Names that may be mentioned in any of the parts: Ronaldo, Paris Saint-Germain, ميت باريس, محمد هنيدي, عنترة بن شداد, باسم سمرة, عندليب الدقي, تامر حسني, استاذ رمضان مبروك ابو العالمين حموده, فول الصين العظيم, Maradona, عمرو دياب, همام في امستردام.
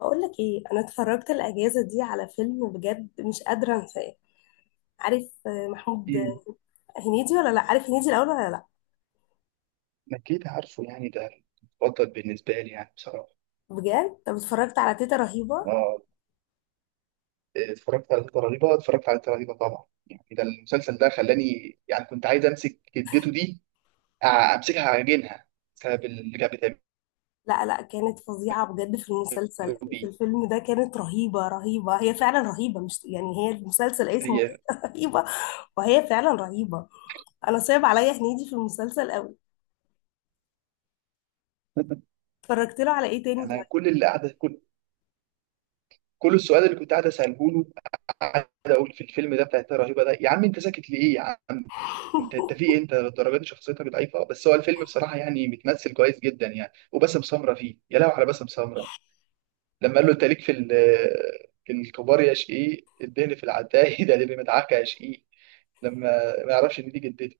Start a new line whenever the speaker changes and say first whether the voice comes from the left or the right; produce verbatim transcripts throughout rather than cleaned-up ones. left: بقول لك ايه، انا اتفرجت الاجازه دي على فيلم وبجد مش قادره انساه. عارف آه، محمود
right: مم.
left: آه، هنيدي ولا لا، عارف هنيدي الاول ولا لا؟
right: أكيد عارفه يعني ده المفضل بالنسبة لي يعني بصراحة.
left: بجد، طب اتفرجت على تيتا رهيبه.
right: آه. اتفرجت على تلاتة رهيبة اتفرجت على تلاتة رهيبة طبعا، يعني ده المسلسل ده خلاني، يعني كنت عايز أمسك جدته دي، أ- أمسكها أعجنها بسبب اللي كانت بتعمله
left: لا لا، كانت فظيعه بجد في المسلسل. في
right: بيه.
left: الفيلم ده كانت رهيبه رهيبه، هي فعلا رهيبه، مش يعني هي، المسلسل اسمه
right: هي
left: رهيبه، وهي فعلا رهيبه. انا صعب عليا هنيدي في المسلسل قوي. اتفرجت له على ايه تاني
right: أنا
left: طيب؟
right: كل اللي قاعدة كل كل السؤال اللي كنت قاعد أسأله له، قاعد أقول في الفيلم ده بتاع تلاتة رهيبة ده، يا عم أنت ساكت ليه يا عم؟ انت انت في ايه، انت للدرجه دي شخصيتك ضعيفه؟ بس هو الفيلم بصراحه يعني متمثل كويس جدا يعني، وباسم سمره فيه، يا لهوي على باسم سمره لما قال له انت ليك في ال- في الكبار، يا شقيق الدهن في العتاهي ده اللي مدعكه يا شقيق لما ما يعرفش ان دي جدتي.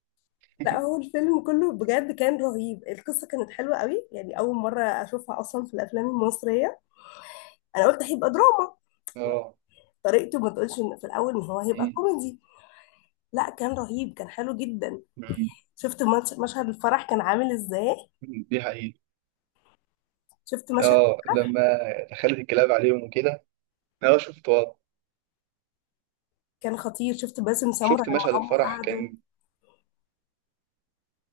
left: لا هو الفيلم كله بجد كان رهيب، القصه كانت حلوه قوي، يعني اول مره اشوفها اصلا في الافلام المصريه. انا قلت هيبقى دراما، يعني
right: اه.
left: طريقته ما تقولش إن- في الاول ان هو هيبقى
right: مم.
left: كوميدي. لا كان رهيب، كان حلو جدا.
right: مم.
left: شفت مش- مشهد الفرح كان عامل ازاي؟
right: دي حقيقة.
left: شفت مشهد
right: اه، لما
left: الفرح،
right: دخلت الكلاب عليهم وكده. اه شفت، اه،
left: كان خطير. شفت باسم سمرة
right: شفت
left: لما
right: مشهد
left: هم
right: الفرح،
left: قعدوا؟
right: كان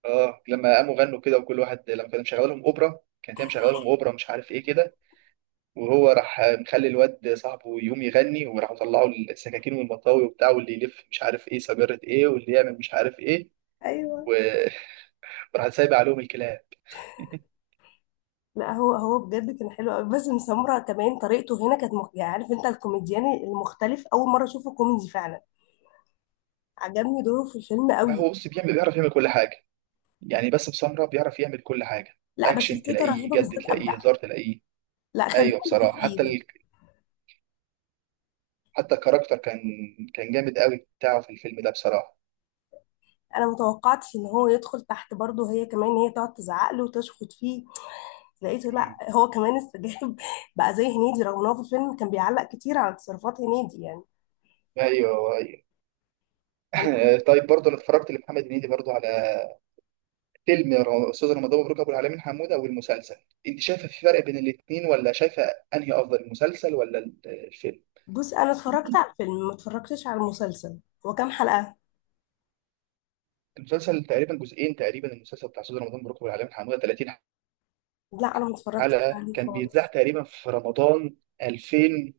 right: اه، لما قاموا غنوا كده، وكل واحد لما كان مشغل لهم اوبرا كانت هي مشغله لهم اوبرا، مش عارف ايه كده، وهو راح مخلي الواد صاحبه يقوم يغني، وراحوا طلعوا السكاكين والمطاوي وبتاع، واللي يلف مش عارف ايه سجارة ايه، واللي يعمل مش عارف ايه
left: ايوه.
right: و... راح سايب عليهم الكلاب.
left: لا هو هو بجد كان حلو قوي. باسم سمرة كمان طريقته هنا كانت مخ... يعني عارف انت الكوميديان المختلف، اول مره اشوفه كوميدي فعلا. عجبني دوره في الفيلم
right: لا
left: قوي.
right: هو بص بيعمل، بيعرف يعمل كل حاجه، يعني باسم سمره بيعرف يعمل كل حاجه،
left: لا بس
right: اكشن
left: فتيته
right: تلاقيه،
left: رهيبه،
right: جد
left: بالذات
right: تلاقيه،
left: ابدع.
right: هزار تلاقيه.
left: لا، خلينا
right: ايوه بصراحه، حتى
left: متفقين.
right: ال... حتى الكاركتر كان كان جامد قوي بتاعه في الفيلم ده بصراحه.
left: انا متوقعتش ان هو يدخل تحت برضه، هي كمان هي تقعد تزعق له وتشخط فيه، لقيته لا
right: مم.
left: هو كمان استجاب بقى زي هنيدي، رغم ان هو في الفيلم كان بيعلق كتير على تصرفات هنيدي يعني.
right: ايوه ايوه.
left: كان
right: طيب برضه انا اتفرجت لمحمد هنيدي برضه على فيلم ر- استاذ رمضان مبروك ابو العالمين حموده، والمسلسل. انت شايفه في فرق بين الاثنين ولا شايفه؟ انهي افضل، المسلسل ولا ال- الفيلم؟
left: بص، انا اتفرجت على الفيلم ما اتفرجتش على المسلسل. هو كام حلقة؟
right: المسلسل تقريبا جزئين، تقريبا المسلسل بتاع استاذ رمضان مبروك ابو العالمين حموده 30
left: لا انا ما اتفرجتش
right: حلقة،
left: عليه
right: كان بيتذاع
left: خالص.
right: تقريبا في رمضان ألفين،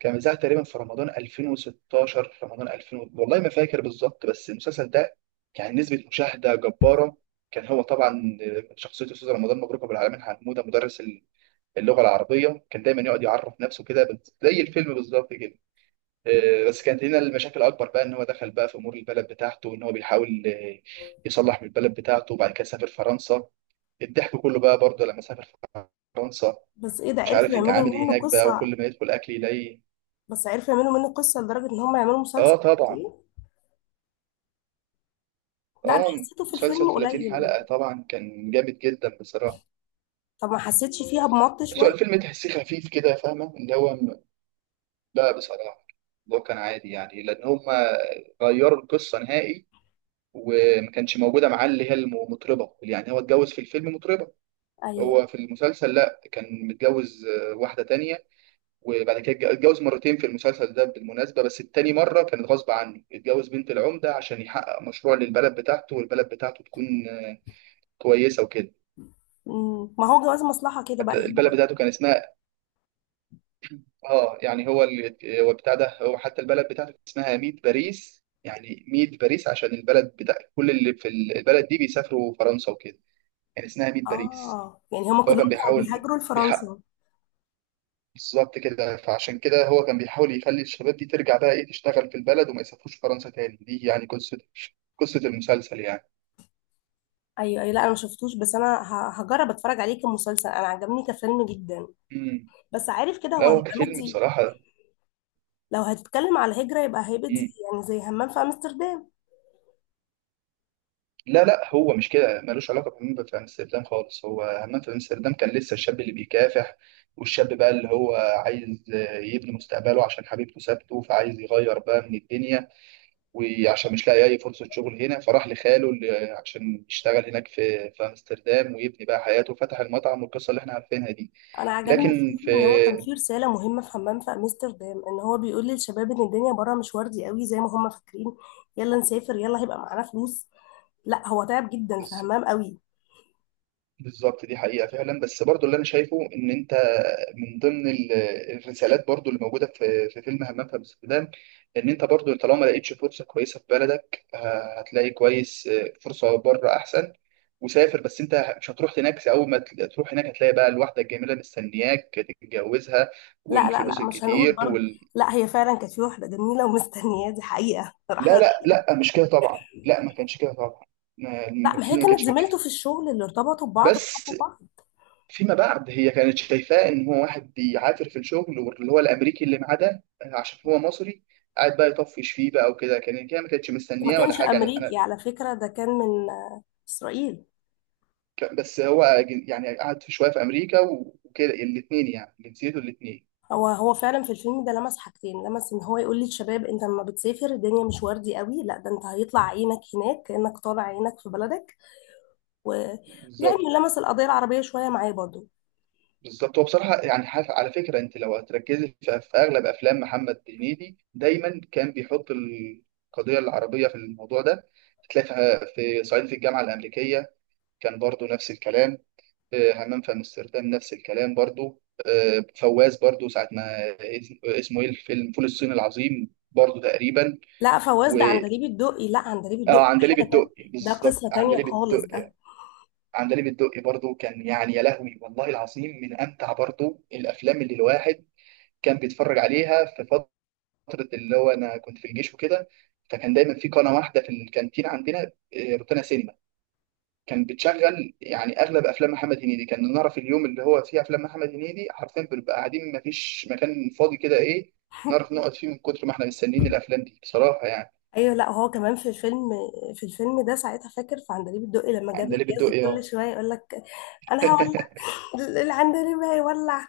right: كان بيتذاع تقريبا في رمضان ألفين وستاشر، رمضان ألفين، والله ما فاكر بالظبط، بس المسلسل ده كان نسبة مشاهدة جبارة. كان هو طبعا شخصية أستاذ رمضان مبروك أبو العالمين حمودة مدرس اللغة العربية، كان دايما يقعد يعرف نفسه كده زي الفيلم بالظبط كده، آه، بس كانت هنا المشاكل اكبر بقى، ان هو دخل بقى في امور البلد بتاعته، وان هو بيحاول آه، يصلح من البلد بتاعته، وبعد كده سافر فرنسا. الضحك كله بقى برضه لما سافر فرنسا،
left: بس ايه، ده
right: مش
left: عرفوا
right: عارف
left: يعملوا
right: يتعامل
left: منه
right: هناك بقى،
left: قصة؟
right: وكل ما يدخل اكل يلاقي.
left: بس عرفوا يعملوا منه قصة لدرجة ان هم يعملوا
right: اه
left: مسلسل؟
right: طبعا.
left: إيه؟ لا انا
right: اه،
left: حسيته في
right: مسلسل
left: الفيلم قليل
right: 30 حلقة
left: يعني.
right: طبعا كان جامد جدا بصراحة.
left: طب ما حسيتش فيها بمط
right: بس هو
left: شوية؟
right: الفيلم تحسيه خفيف كده، فاهمة اللي هو م- لا بصراحة اللي هو كان عادي، يعني لأن هم غيروا القصة نهائي، وما كانش موجودة معاه اللي هي المطربة، يعني هو اتجوز في الفيلم مطربة،
left: ايوه.
right: هو في المسلسل لا كان متجوز آه، واحدة تانية، وبعد كده اتج- اتجوز مرتين في المسلسل ده بالمناسبة، بس التاني مرة كانت غصب عنه، اتجوز بنت العمدة عشان يحقق مشروع للبلد بتاعته، والبلد بتاعته تكون آه، كويسة وكده.
left: مم. ما هو جواز مصلحة كده بقى
right: حتى
left: هنا
right: البلد
left: بقى.
right: بتاعته كان اسمها، اه يعني هو اللي هو بتاع ده، هو حتى البلد بتاعته كان اسمها ميت باريس، يعني ميت باريس عشان البلد بتاع كل اللي في ال- البلد دي بيسافروا فرنسا وكده، يعني اسمها ميت باريس.
left: اه، يعني هما
right: هو
left: كلهم
right: كان
left: كانوا
right: بيحاول
left: بيهاجروا
right: بيحقق
left: لفرنسا.
right: بالظبط كده، فعشان كده هو كان بيحاول يخلي الشباب دي ترجع بقى ايه، تشتغل في البلد وما يسافروش فرنسا تاني، دي يعني قصة قصة المسلسل يعني.
left: ايوه ايوه، لا انا ما شفتوش، بس انا ه- هجرب اتفرج عليه كمسلسل، انا عجبني كفيلم جدا.
right: امم
left: بس عارف كده
right: لا
left: هو
right: هو
left: هيبقى
right: كفيلم
left: مدي،
right: بصراحة.
left: لو هتتكلم على الهجرة يبقى هيبقى دي،
right: امم
left: يعني زي همام في امستردام.
right: لا لا هو مش كده، ملوش علاقة بهمام في أمستردام خالص، هو همام في أمستردام كان لسه الشاب اللي بيكافح، والشاب بقى اللي هو عايز آه، يبني مستقبله عشان حبيبته سابته، فعايز يغير بقى من الدنيا، وعشان مش لاقي أي فرصة شغل هنا فراح لخاله، اللي- عشان يشتغل هناك في في أمستردام ويبني بقى حياته، وفتح المطعم والقصة اللي احنا عارفينها دي،
left: انا عجبني فيه
right: لكن في،
left: ان هو كان فيه رسالة مهمة في همام في امستردام، ان هو بيقول للشباب ان الدنيا بره مش وردي قوي زي ما هم فاكرين، يلا نسافر يلا هيبقى معانا فلوس. لا هو تعب جدا في همام قوي.
right: بالظبط دي حقيقة فعلا. بس برضو اللي أنا شايفه إن أنت من ضمن ال- الرسالات برضو اللي موجودة في في فيلم همام في أمستردام، إن أنت برضو طالما ما لقيتش فرصة كويسة في بلدك، ه- هتلاقي كويس آه، فرصة بره أحسن، وسافر، بس أنت مش هتروح هناك، أول ما تل- تروح هناك هتلاقي بقى الواحدة الجميلة مستنياك تتجوزها،
left: لا لا
right: والفلوس
left: لا، مش هنقول
right: الكتير
left: برضه.
right: وال...
left: لا هي فعلا كانت في واحدة جميلة ومستنياه، دي حقيقة صراحة.
right: لا لا لا مش كده طبعا، لا ما كانش كده طبعا، ما-
left: لا ما هي
right: الفيلم ما
left: كانت
right: كانش كده.
left: زميلته في الشغل اللي ارتبطوا ببعض
right: بس
left: وحبوا بعض.
right: فيما بعد هي كانت شايفاه ان هو واحد بيعافر في الشغل، واللي هو الامريكي اللي معاه ده آه، عشان هو مصري، قاعد بقى يطفش فيه بقى وكده، كان هي ما كانتش
left: وما
right: مستنياه ولا
left: كانش
right: حاجه يعني انا،
left: امريكي على فكره، ده كان من آه، اسرائيل.
right: ك- بس هو أجن- يعني قعد في شويه في امريكا وكده الاثنين، يعني جنسيته الاثنين.
left: هو هو فعلا في الفيلم ده لمس حاجتين، لمس ان هو يقول للشباب انت لما بتسافر الدنيا مش وردي قوي، لا ده انت هيطلع عينك هناك كانك طالع عينك في بلدك، ويعني
right: بالظبط،
left: لمس القضيه العربيه شويه معاه برضو.
right: بالظبط، هو بصراحه يعني حاف- على فكره انت لو هتركزي في في اغلب افلام محمد هنيدي دايما كان بيحط القضيه العربيه في الموضوع ده، هتلاقي في آه، في صعيدي في الجامعه الامريكيه كان برضو نفس الكلام، آه، حمام في امستردام نفس الكلام، برضو آه، فواز برضو ساعة ما اس- اسمه ايه، الفيلم فول الصين العظيم برضو تقريبا،
left: لا فواز
right: و
left: ده عندليب الدقي، لا عندليب الدقي
right: اه
left: ده
right: عندليب
left: حاجه تانية،
right: الدقي،
left: ده
right: بالظبط
left: قصه تانية
right: عندليب
left: خالص
right: الدقي.
left: ده.
right: عندليب الدقي برضو كان يعني، يا لهوي، والله العظيم من امتع برضو الافلام اللي الواحد كان بيتفرج عليها في فترة، اللي هو انا كنت في الجيش وكده، فكان دايما في قناة واحدة في الكانتين عندنا، آه، روتانا سينما، كان بتشغل يعني اغلب افلام محمد هنيدي، كان نعرف اليوم اللي هو فيه افلام محمد هنيدي، حرفيا بنبقى قاعدين ما فيش مكان فاضي كده ايه، نعرف نقعد فيه، من كتر ما احنا مستنيين الافلام دي بصراحه يعني.
left: ايوه، لا هو كمان في الفيلم في الفيلم ده ساعتها، فاكر في عندليب الدقي لما جاب
right: عندليب
left: الجاز
right: الدقي
left: كل
right: اهو.
left: شويه يقول لك انا هولع، العندليب هيولع.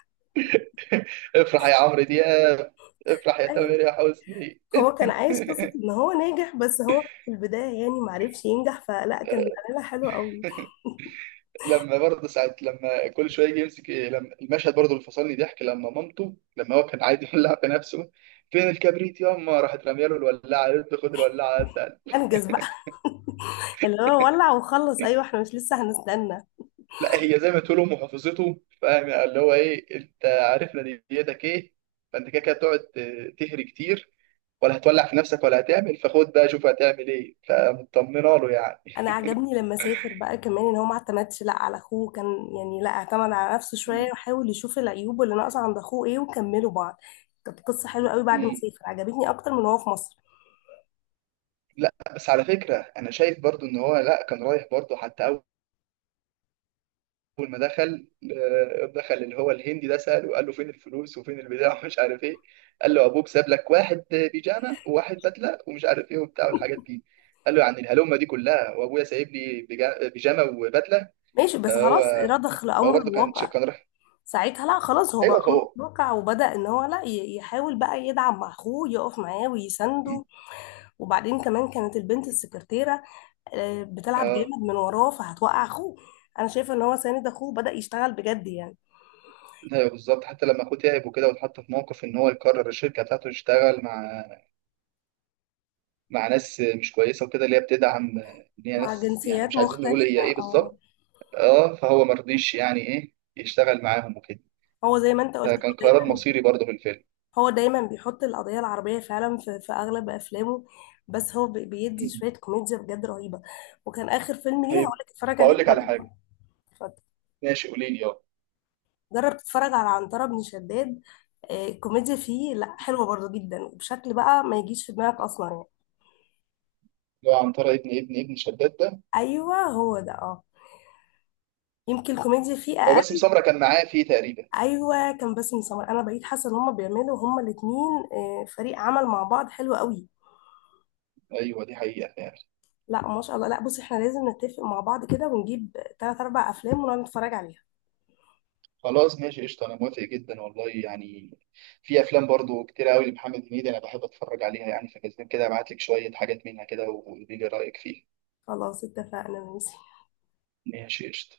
right: افرح يا عمرو دياب، افرح يا تامر
left: أيوة.
right: يا حسني.
left: هو كان عايش قصة ان هو ناجح، بس هو في البداية يعني معرفش ينجح، فلا كان عاملها حلو قوي.
right: لما برضه ساعات لما كل شويه يجي يمسك إيه، لما المشهد برضه اللي فصلني ضحك لما مامته، لما هو كان عايز يولع في نفسه، فين الكبريت ياما راحت راميه له الولاعه، قالت له خد الولاعه.
left: انجز بقى. اللي هو ولع وخلص، ايوه احنا مش لسه هنستنى.
right: لا هي زي ما تقولوا محافظته، فاهم يعني، اللي هو ايه، انت عارف نيتك ايه، فانت كده كده تقعد تهري كتير، ولا هتولع في نفسك ولا هتعمل، فخد بقى شوف هتعمل ايه، فمطمنه له يعني.
left: انا عجبني لما سافر بقى كمان ان هو ما اعتمدش لا على اخوه كان، يعني لا اعتمد على نفسه
right: م-
left: شوية وحاول يشوف العيوب اللي ناقصة عند اخوه ايه وكملوا بعض. كانت قصة حلوه قوي بعد ما
right: م.
left: سافر، عجبتني اكتر من وهو في مصر.
right: لا بس على فكره انا شايف برضو ان هو لا، كان رايح برضو حتى اول ما دخل آه، دخل اللي هو الهندي ده ساله، قال له فين الفلوس وفين البتاع ومش عارف ايه، قال له ابوك ساب لك واحد بيجامه وواحد بدله ومش عارف ايه وبتاع والحاجات دي، قال له يعني الهلومه دي كلها وابويا سايب لي بجا- بيجامه وبدله،
left: ماشي، بس
right: فهو
left: خلاص رضخ
right: هو
left: لأمر
right: برضه كان
left: الواقع.
right: كان راح،
left: ساعتها لا خلاص، هو بقى
right: ايوه فهو.
left: متوقع وبدأ ان هو لا ي- يحاول بقى يدعم مع اخوه، يقف معاه
right: مم.
left: ويسنده. وبعدين كمان كانت البنت السكرتيرة آه، بتلعب
right: اه
left: جامد من وراه فهتوقع اخوه. انا شايفة ان هو ساند اخوه، بدأ يشتغل بجد يعني.
right: ايوه بالظبط، حتى لما اخوه تعب وكده واتحط في موقف ان هو يقرر الشركه بتاعته يشتغل مع مع ناس مش كويسه وكده، اللي هي بتدعم ان هي
left: مع
right: ناس يعني
left: جنسيات
right: مش عايزين نقول
left: مختلفة،
right: هي ايه
left: اه.
right: بالظبط، اه فهو مرضيش يعني ايه يشتغل معاهم وكده،
left: هو زي ما انت قلت، هو
right: فكان قرار
left: دايما
right: مصيري برضه في الفيلم.
left: هو دايما بيحط القضية العربية فعلا في, في اغلب افلامه. بس هو بي- بيدي
right: مم.
left: شوية كوميديا بجد رهيبة. وكان اخر فيلم ليه
right: طيب
left: هقولك اتفرج عليه،
right: بقول لك على حاجه. ماشي قولي لي، اه.
left: جرب تتفرج على عنترة بن شداد. آه، الكوميديا فيه لا حلوة برضو جدا، وبشكل بقى ما يجيش في دماغك أصلا يعني.
right: اللي هو عنترة ابن ابن ابن شداد ده،
left: أيوة هو ده، اه. يمكن الكوميديا فيه
right: هو باسم
left: أقل.
right: سمرة كان معاه فيه تقريبا.
left: أيوة، كان باسم سمر. أنا بقيت حاسة إن هما بيعملوا، هما الاتنين آه، فريق عمل مع بعض حلو قوي.
right: ايوه، دي حقيقه فعلا.
left: لا ما شاء الله. لا بصي، احنا لازم نتفق مع بعض كده ونجيب تلات أربع أفلام ونقعد نتفرج عليها.
right: خلاص ماشي قشطه، انا موافق جدا والله يعني، في افلام برضه كتير قوي لمحمد هنيدي انا بحب اتفرج عليها يعني، فكده كده ابعت لك شويه حاجات منها كده وقولي لي رايك فيها.
left: خلاص اتفقنا، ماشي.
right: ماشي قشطه.